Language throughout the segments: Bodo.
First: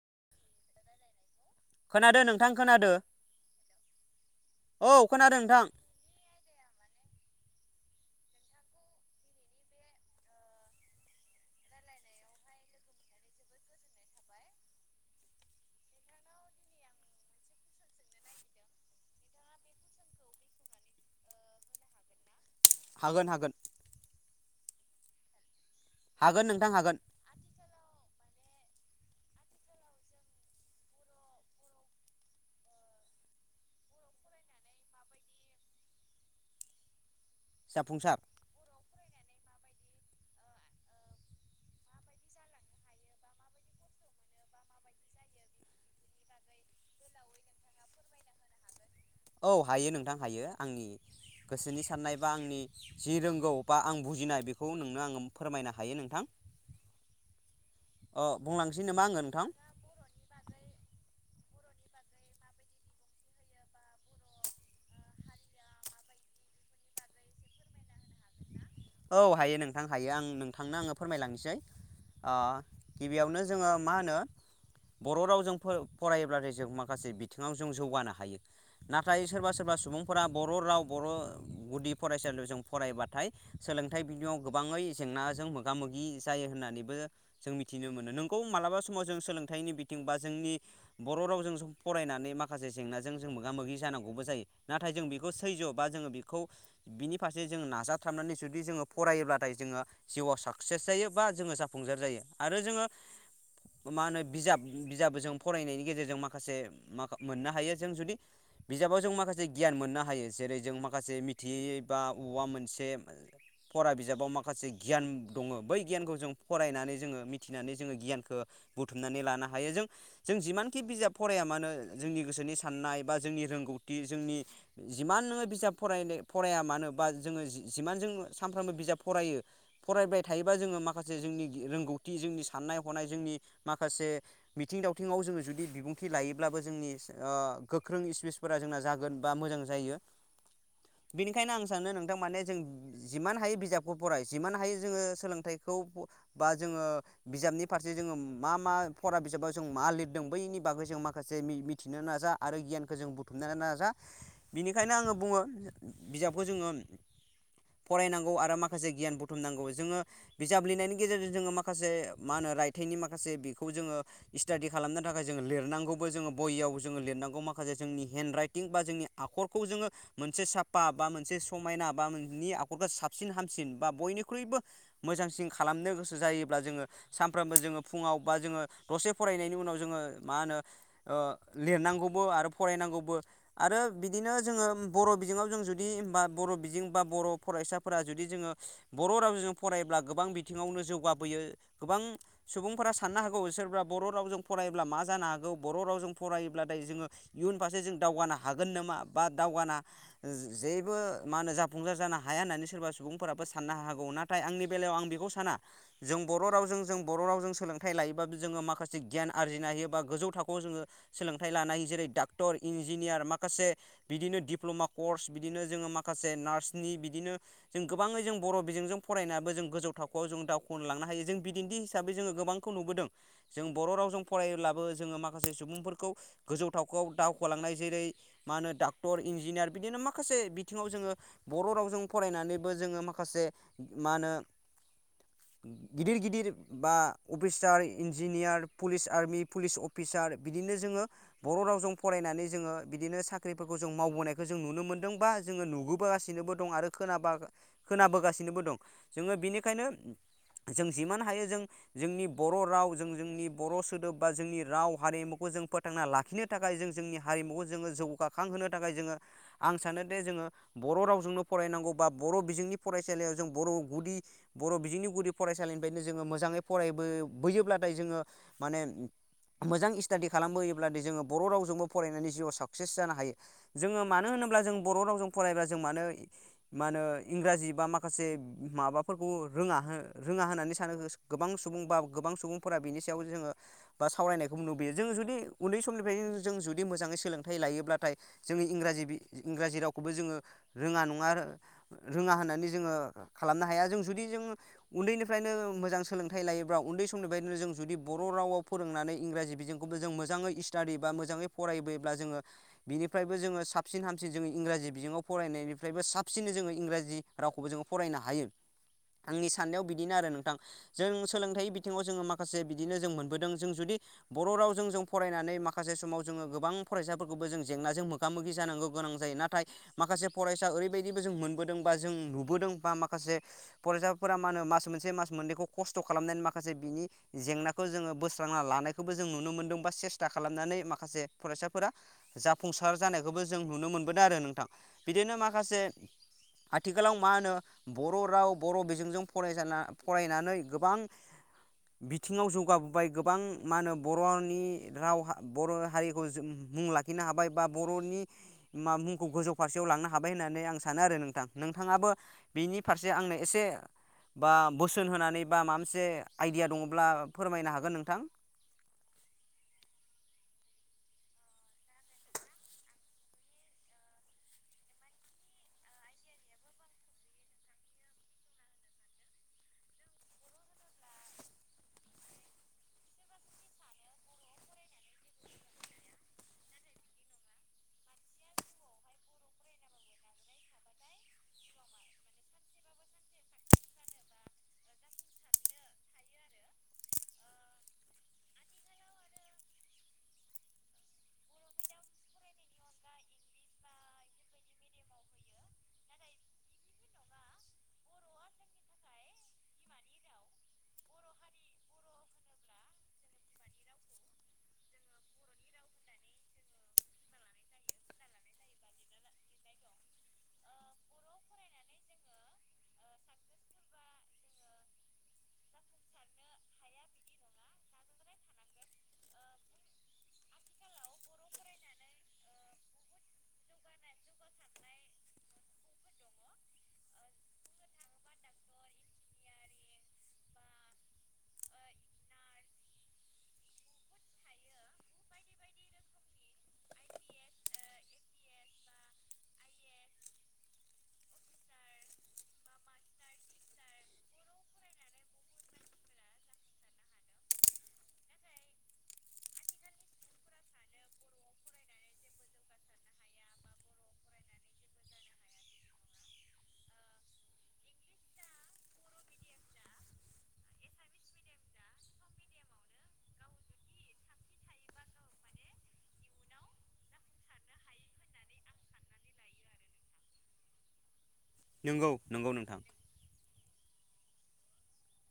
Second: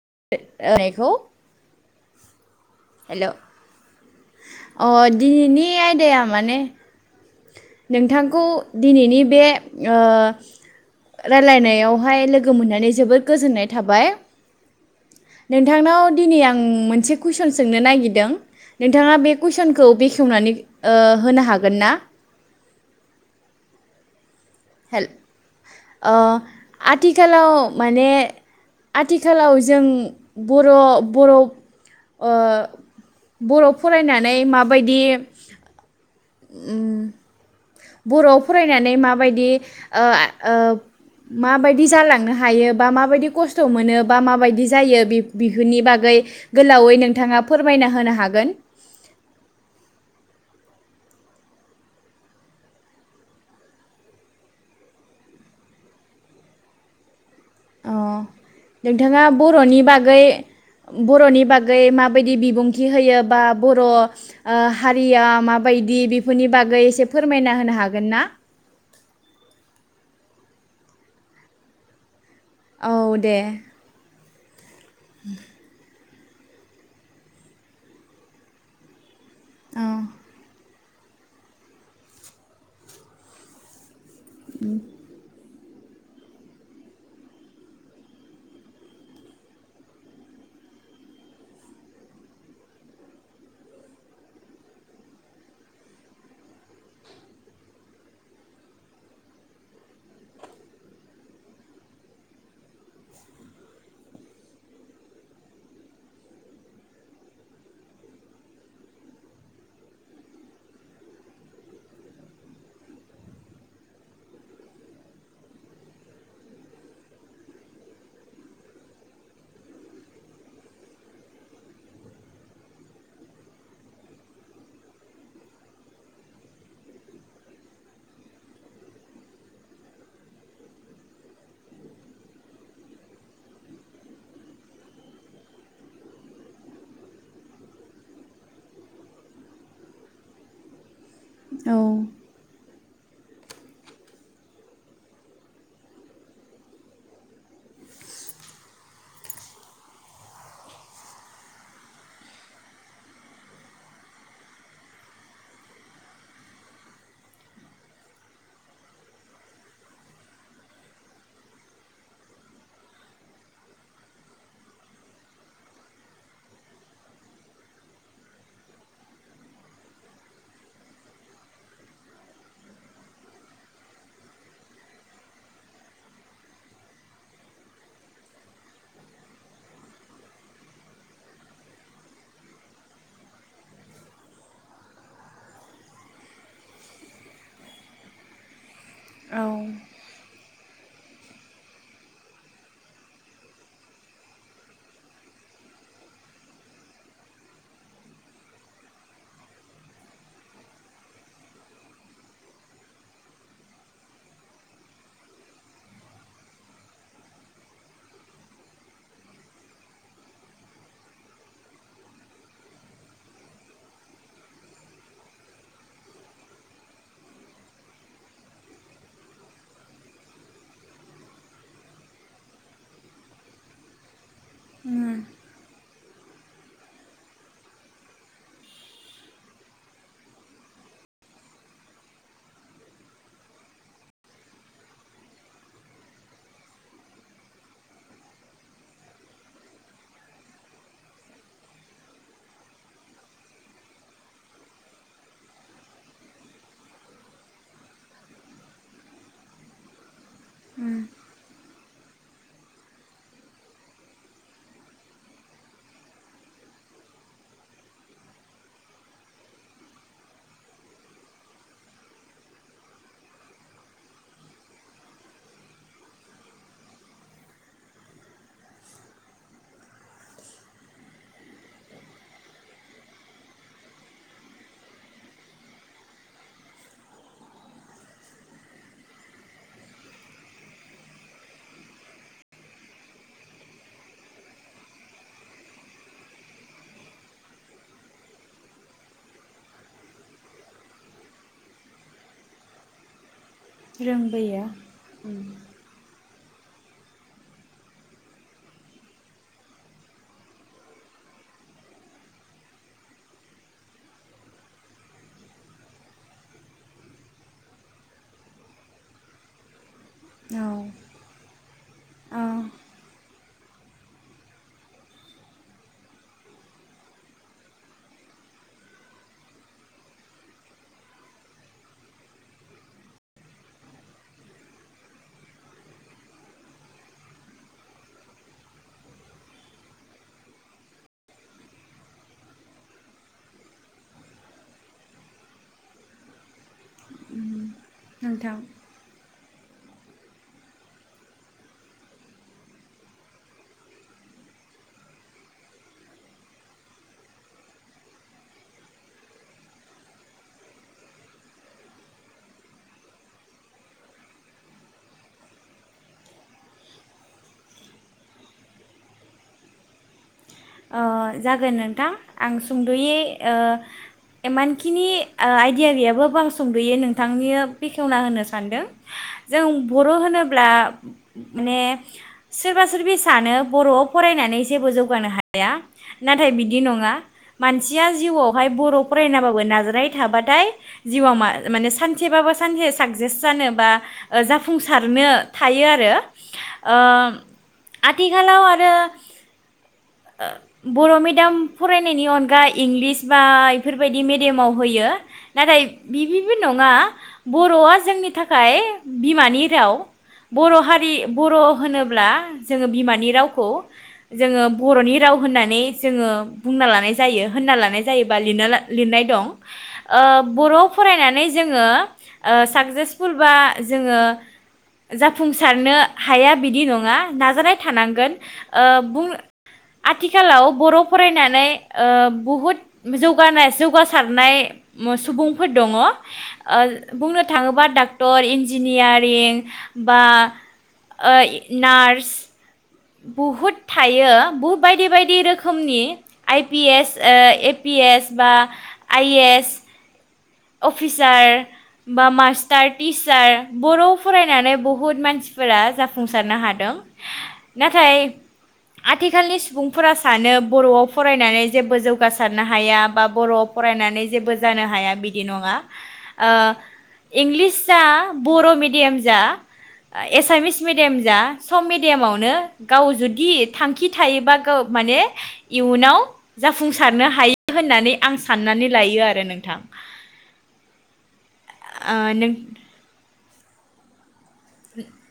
[unintelligible] खोनादों नोंथां खोनादो हेल' अ औ खोनादों नोंथां दिनैनि आयदाया माने नोंथांखौ दिनैनि बे रायलायनायावहाय लोगो मोननानै जोबोद गोजोननाय थाबाय नोंथांनाव दिनै आं मोनसे कुइसन सोंनो नागिरदों नोंथाङा बे कुइसनखौ बेखेवनानै होनो हागोन ना हागोन हागोन हेल हागोन नोंथां हागोन आथिखालाव माने आथिखालाव जों बर' बर' बर' फरायनानै माबायदि जाफुंसार बर'आव फरायनानै माबायदि माबायदि जालांनो हायो बा माबायदि खस्थ' मोनो बा माबायदि जायो बिफोरनि बागै गोलावै नोंथाङा फोरमायना होनो हागोन औ हायो नोंथां हायो आंनि गोसोनि साननाय बा आंनि जि रोंगौ बा आं बुजिनाय बेखौ नोंनो आङो फोरमायनो हायो नोंथां अ बुंलांसै नामा आङो नोंथाङा नोंथां बर'नि बागै बर'नि बागै माबायदि बिबुंथि होयो बा बर' हारिया माबायदि बेफोरनि बागै एसे फोरमायना होनो हागोन ना औ हायो नोंथां हायो आं नोंथांनो आङो फोरमायलांनोसै औ दे गिबियावनो जोङो मा होनो बर' रावजों फरायोब्लाथाय जों माखासे बिथिङाव जों जौगानो हायो नाथाय नाथाय सोरबा सोरबा औ सुबुंफोरा बर' राव बर' गुदि फरायसालियाव जों फरायबाथाय सोलों नाथाय बिथिङाव गोबाङै जेंनाजों मोगा मोगा मोगि जायो होननानैबो जों मिथिनो मोनो नोंगौ मालाबा समाव जों सोलोंथाइनि बिथिं बा जोंनि बर' रावजों फरायनानै माखासे जेंनाजों जों मोगा मोगि जानांगौबो जायो नाथाय जों बेखौ सैज्य' बा जोङो बेखौ बिनि फारसे जों नाजाथाबनानै जुदि जोङो फरायोब्लाथाय जोङो जिउआव साक्सेस जायो बा जोङो जाफुंसार जायो आरो जोङो मा होनो बिजाब बिजाब जों फरायनायनि गेजेरजों माखासे माख मोननो हायो जों जुदि बिजाबाव जों माखासे गियान मोननो हायो जेरै जों माखासे मिथियै बा औवा मोनसे फरा बिजाबाव माखासे गियान दङ बै गियानखौ जों फरायनानै जोङो मिथिनानै जोङो गियानखौ बुथुमनानै लानो हायो जों जों जिमानखि बिजाब फराया मानो जोंनि गोसोनि साननाय बा जोंनि रोंगौथि जोंनि जिमान नोङो बिजाब फराय फराया मानो बा जोङो जिमान जों सानफ्रोमबो बिजाब फरायो फरायबाय थायोबा जोङो माखासे जोंनि रोंगौथि जोंनि साननाय हनाय जोंनि माखासे मिथिं दावथिङाव जोङो जुदि बिबुंथि लायोब्लाबो जोंनि गोख्रों स्पिसफोरा जोंना जागोन बा मोजां जायो बिनिखायनो आं सानो नोंथां औ माने जों जिमान हायो बिजाबखौ फराय जिमान हायो जोङो सोलोंथाइखौ बा जोङो बिजाबनि फारसे जोङो मा मा फरा बिजाबाव जों मा लिरदों बैनि बागै जों माखासे मिथिनो नाजा आरो गियानखौ जों बुथुमनो नाजा बिनिखायनो आङो बुङो बिजाबखौ जोङो फरायनांगौ आरो माखासे गियान बुथुमनांगौ जोङो बिजाब लिरनायनि गेजेरजों जोङो माखासे मा होनो रायथाइनि माखासे बेखौ जोङो स्टाडि खालामनो थाखाय जोङो लिरनांगौबो जोङो बययावबो जोङो लिरनांगौ माखासे जोंनि हेन्ड राइटिं बा जोंनि आखरखौ जोङो मोनसे साफा बा मोनसे समायना बा मोननि साबसिन हामसिन बा बयनिख्रुइबो मोजांसिन खालामनो गोसो जायोब्ला जोङो सानफ्रोमबो जोङो फुङाव बा जोङो दसे फरायनायनि उनाव जोङो मा होनो लिरनांगौबो आरो फरायनांगौबो आरो बिदिनो जोङो बर' बिजोङाव जों जुदि बा बर' बिजों बा बर' फरायसाफोरा जुदि जोङो बर' औ रावजों फरायब्ला गोबां बिथिङावनो जौगा बोयो गोबां सुबुंफोरा साननो हागौ सोरबा बर' रावजों फरायोब्ला मा जानो हागौ बर' रावजों फरायोब्लाथाय जोङो इयुन फारसे जों दावगानो हागोन नामा बा दावगाना जेबो मा होनो जाफुंजार जानो हाग हाया होननानै सोरबा सुबुंफोराबो साननो हागौ नाथाय आंनि बेलायाव आं बेखौ साना जों बर' रावजों जों बर' रावजों सोलोंथाइ लायोबाबो जोङो माखासे गियान आरजिनो हायो बा गोजौ थाखोआव जोङो सोलोंथाइ लानो हायो जेरै डाक्टर इन्जिनियार माखासे बिदिनो डिप्ल'मा कर्स बिदिनो जोङो माखासे नार्सनि बि बिदिनो जों गोबाङै जों बर' बिजोंजों फरायनायाबो जों गोजौ थाखोआव जों दावखोलांनो हायो जों बिदिन्थि हिसाबै जोङो गोबांखौ नुबोदों जों बर' रावजों फरायोब्लाबो जोङो माखासे सुबुंफोरखौ गोजौ थाखोआव दावखोलांनाय जेरै मा होनो डाक्टर इन्जिनियार बिदिनो माखासे बिथिङाव जोङो बर' रावजों फरायनानैबो जोङो माखासे मा होनो गिदिर गिदिर बा officer engineer police army police officer बिदिनो जोङो बर' रावजों फरायनानै जोङो बिदिनो साख्रिफोरखौ जों मावबोनायखौ जों नुनो मोनदों बा जोङो नुबोगासिनोबो दं आरो खोनाबा खोनाबोगासिनोबो दं जोङो बेनिखायनो जों जिमान हायो जों जोंनि बर' राव जों जोंनि बर' सोदोब बा जोंनि राव हारिमुखौ जों फोथांना लाखिनो थाखाय जों जोंनि हारिमुखौ जोङो जौगाखांहोनो थाखाय जोङो आं सानोदि जोङो बर' रावजोंनो फरायनांगौ बा बर' बिजोंनि फरायसालियाव जों बर' गुदि बर' बिजोंनि गुदि फरायसालिनिफ्रायनो जोङो मोजाङै फरायबोयोब्लाथाय जोङो माने मोजां स्टादि खालामबोयोब्लाथाय जोङो बर' रावजोंबो फरायनानै जिउआव साक्सेस जानो हायो जोङो मानो होनोब्ला जों बर' रावजों फरायब्ला जों मानो। मा होनो इंराजि बा माखासे माबाफोरखौ रोङा रोङा होननानै सानो गोबां सुबुं बा गोबां सुबुंफोरा बिनि सायाव जोङो बा सावरायनायखौ नुुबोयो जों जुदि उन्दै समनिफ्राय जों जुदि मोजाङै सोलोंथाइ लायोब्लाथाय जोंनि इंराजि इंराजि रावखौबो जोङो रोङा नङा मा रोङा होननानै जोङो खालामनो हाया जों जुदि जों रोंबोयो उन्दैनिफ्रायनो मोजां सोलों लायोब्ला उन्दै समनिफ्रायायदिनो जों जुदि बर' रावाव फोरोंनानै इंराजि बिजोंखौबो जों मोजाङै स्टाडि बा मोजाङै फरायबोयोब्ला जोङो बिनिफ्रायबो जोङो साबसिन हामसिन जोङो इंराजि बिजोङाव फरायनायनि फ्रायबो साबसिनै जोङो इंराजि रावखौबो जोङो फरायनो हायो आंनि साननायाव बिदिनो आरो नोंथां औ जों सोलोंथाइ बिथिङाव जोङो औ माखासे बिदिनो जों मोनबोदों जों जुदि बर' रावजों जों फरायनानै माखासे समाव जोङो गोबां फरायसाफोरखौबो जों जेंनाजों मोगा मोगि जानांगौ गोनां जायो नाथाय माखासे फरायसा ओरैबायदिबो जों मोनबोदों बा जों नुबोदों बा माखासे फरायसाफोरा मा होनो मास मोनसे मास मोननैखौ खस्थ' खालामनानै माखासे बिनि जेंनाखौ जोङो बोस्रांना लानायखौबो जों नुनो मोनदों बा सेस्था खालामनानै माखासे फरायसाफोरा जाफुंसार जानायखौबो जों नुनो मोनबोदों आरो नोंथां बिदि बर' राव नोंथां बर' बिजोंजों फरायसाना फरायनानै गोबां बिथिङाव जौगाबोबाय गोबां मा होनो बर'नि राव बर' हारिखौ जों मुं लाखिनो हाबाय बा बर'नि मा मुंखौ गोजौ फारसे लांनो हाबाय होननानै आं सानो आरो नोंथां नोंथाङाबो बिनि फारसे आंनो एसे बा बोसोन होनानै बा माबा मोनसे आइडिया दङब्ला फोरमायनो हागोन नोंथां। ओ जागोन नोंथां आं सुंद'यै ओ इमानखिनि आइदिया गैयाब्लाबो आं सुंद'यै नोंथांनो बेखेवना होनो सानदों जों बर' होनोब्ला माने सोरबा सोरबि सानो बर'आव फरायनानै जेबो जौगानो हाया। या नाथाय बिदि नङा मानसिया जिउआवहाय बर' फरायनाबाबो नाजानाय थाबाथाय जिउआव म माने सानसेबाबो सानसे साक्सेस जानो बा जाफुंसारनो हायो आरो ओ आथिखालाव आरो ओ बर' मिडियाम फरायनायनि अनगा इंलिस बा बेफोरबायदि मेडियामाव होयो नाथाय बिदिबो नङा बर'आ जोंनि थाखाय बिमानि राव बर' हारि बर' होनोब्ला जोङो बिमानि रावखौ जोङो बर'नि राव होननानै जोङो बुंना लानाय जायो होनना लानाय जायोबा लिरना लिरनाय दं ओ बर'आव फरायनानै जोङो साक्सेसफुल बा जोङो जाफुंसारनो हाया बिदि नङा नाजानाय थानांगोन बुं आथिखालाव बर' फरायनानै ओ बहुद जौगानाय जौगासारनाय सुबुंफोर दङ ओ बुंनो थाङोबा डक्टर इन्जिनियारिं बा ओ नार्स बहुद थायो बुहुद बायदि बायदि रोखोमनि आइ पि एस ओ ए पि एस बा आइ ए एस अफिसार बा मास्टार टिचार बर'आव फरायनानै बहुद मानसिफोरा जाफुंसारनो हादों नाथाय आथिखालनि सुबुंफोरा सानो बर'आव फरायनानै जेबो जौगासारनो हाया बा बर'आव फरायनानै जेबो जानो हाया बिदि बिदि नङा ओ इंलिस जा बर' मिडियाम जा एसामिस मिडियाम जा सब मिडियामावनो गाव जुदि थांखि थायोबा गाव माने इयुनाव जाफुंसारनो हायो होननानै आं साननानै लायो आरो नोंथां। नंगौ ओ नंगौ नों नोंथां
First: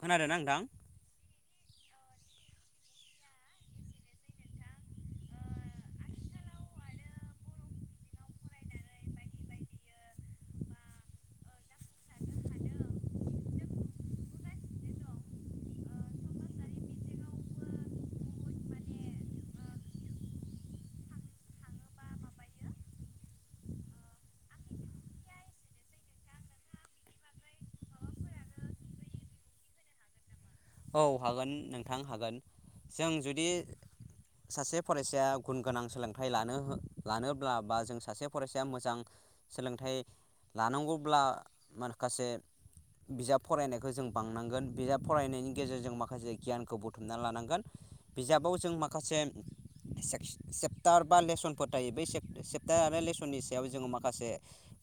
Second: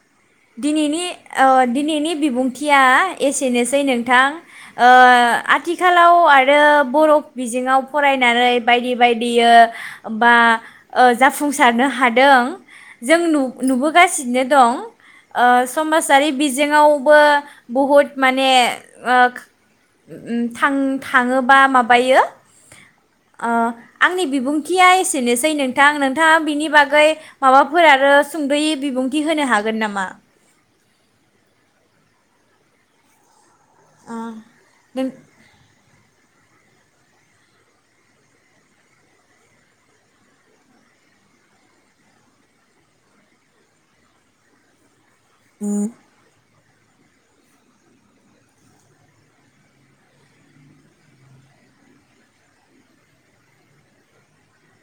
खोनादों ना नोंथां दिनैनि औ दिनैनि बिबुंथिया एसेनोसै नोंथां ओ आथिखालाव आरो बर' बिजोङाव फरायनानै बायदि बायदि बा जाफुंसारनो हादों जों नुबो खालामगासिनो दं ओ समाजारि बिजोङावबो बहुद माने ओ थाङोबा माबायो ओ आंनि बिबुंथिया एसेनोसै नोंथां नोंथाङा बिनि बागै माबाफोर आरो सुंदयै बिबुंथि होनो हागोन नामा? औ हागोन नोंथां हागोन जों जुदि सासे नों फरायसाया गुन गोनां सोलोंथाइ लानो लानोब्ला बा जों सासे फरायसाया मोजां सोलोंथाइ लानांगौब्ला माखासे बिजाब फरायनायखौ जों बांनांगोन बिजाब फरायनाय गेजेरजों माखासे गियानखौ बुथुमना लानांगोन बिजाबाव जों माखासे सेप्टार बा लेसनफोर थायो बै सेप्टार आरो लेसननि सायाव जोङो माखासे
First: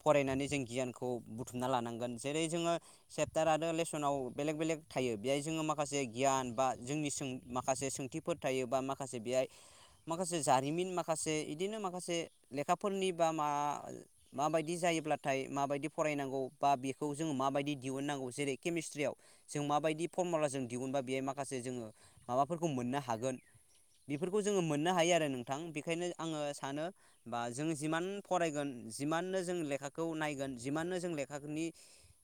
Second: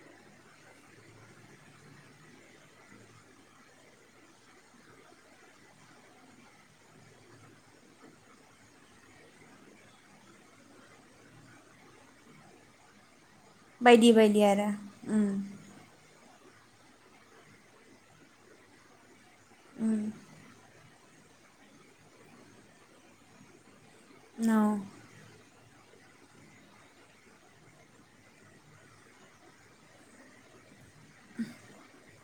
फरायनानै जों गियानखौ बुथुमना लानांगोन जेरै जोङो सेप्टार आरो लेसनाव बेलेग बेलेग थायो बेहाय जोङो माखासे गियान बा जोंनि सों माखासे सोंथिफोर थायो बा माखासे बेहाय माखासे जारिमिन माखासे बिदिनो माखासे लेखाफोरनि बायदि बायदि आरो माबायदि उम जायोब्लाथाय माब बायदि फरायनांगौ बा बेखौ जोङो माबायदि दिहुननांगौ जेरै केमिस्ट्रियाव जों माबायदि जों दिहुनबा बेहाय माखासे जोङो माबाफोरखौ मोननो हागोन। बेफोरखौ औ जोङो मोननो हायो आरो नों नोंथां बेनिखायनो आङो सानो बा जों जिमान फरायगोन जिमाननो जों लेखाखौ नायगोन जिमाननो जों लेखाफोरनि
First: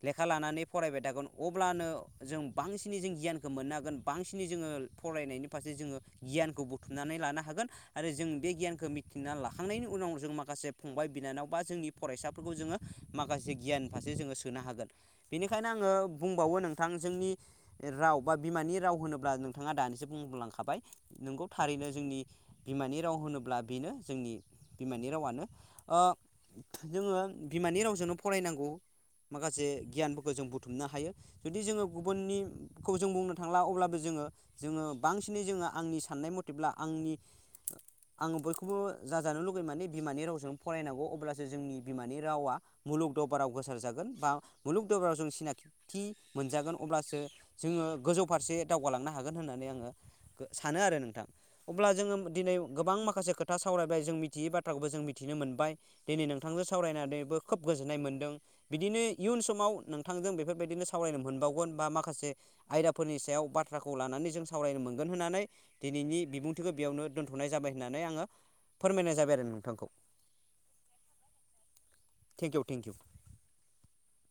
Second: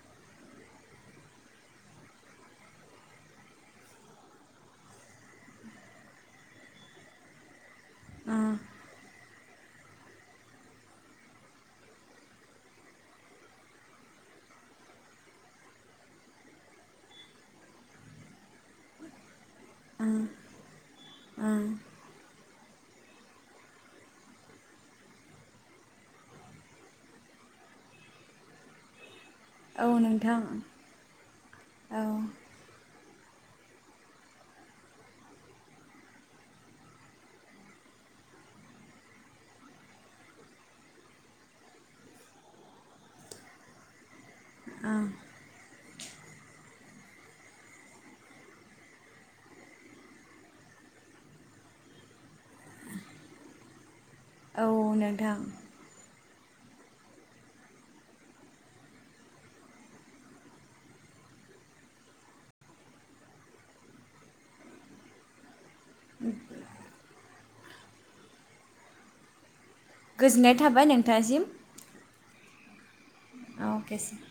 लेखा लानानै फरायबाय थागोन अब्लानो जों बांसिनै जों गियानखौ मोननो हागोन बांसिनै जोङो फरायनायनि फारसे जोङो गियानखौ बुथुमनानै लानो हागोन आरो जों बे गियानखौ लाखांनायनि उनाव जों माखासे फंबाय बिनानाव बा जोंनि फरायसाफोरखौ जोङो माखासे गियान फारसे जोङो सोनो हागोन बेनिखायनो आङो बुंबावो नोंथां जोंनि राव बा बिमानि राव होनोब्ला जों नोंथाङा दानिसो बुंलांखाबाय नोंगौ थारैनो जोंनि बिमानि राव होनोब्ला बेनो जोंनि बिमानि रावानो जोङो बिमानि रावजोंनो फरायनांगौ माखासे गियानफोरखौ जों बुथुमनो हायो जुदि जोङो जों बुंनो थांला अब्लाबो जोङो जोङो बांसिनै जोङो आंनि साननाय मथेब्ला आंनि आङो बयखौबो जाजानो लुुबैयो माने बिमानि रावजों फरायनांगौ अब्लासो जोंनि बिमानि रावा मुलुग दावबाराव गोसार जागोन बा मुलुग दरबाराव जों सिनायथि मोनजागोन अब्लासो जोङो गोजौ फारसे दावगालांनो हागोन होननानै आङो सानो आरो नोंथां अब्ला जोङो दिनै गोबां माखासे खोथा सावराय ओमफ्राय जों मिथियै औ बाथ्राखौबो जों मिथिनो नोंथां मोनबाय दिनै नोंथांजों सावरायनानैबो खोब गोजोननाय मोनदों बिदिनो इयुन समाव नोंथांजों बेफोरबायदिनो सावरायनो मोनबावगोन बा माखासे आयदाफोरनि सायाव बाथ्राखौ लानानै जों सावरायनो मोनगोन होननानै दिनैनि बिबुंथिखौ बेयावनो दोनथनाय जाबाय होननानै आङो फोरमायनाय जाबाय आरो नोंथांखौ गोजोननाय थाबाय नोंथांसिम thank you thank you okay sir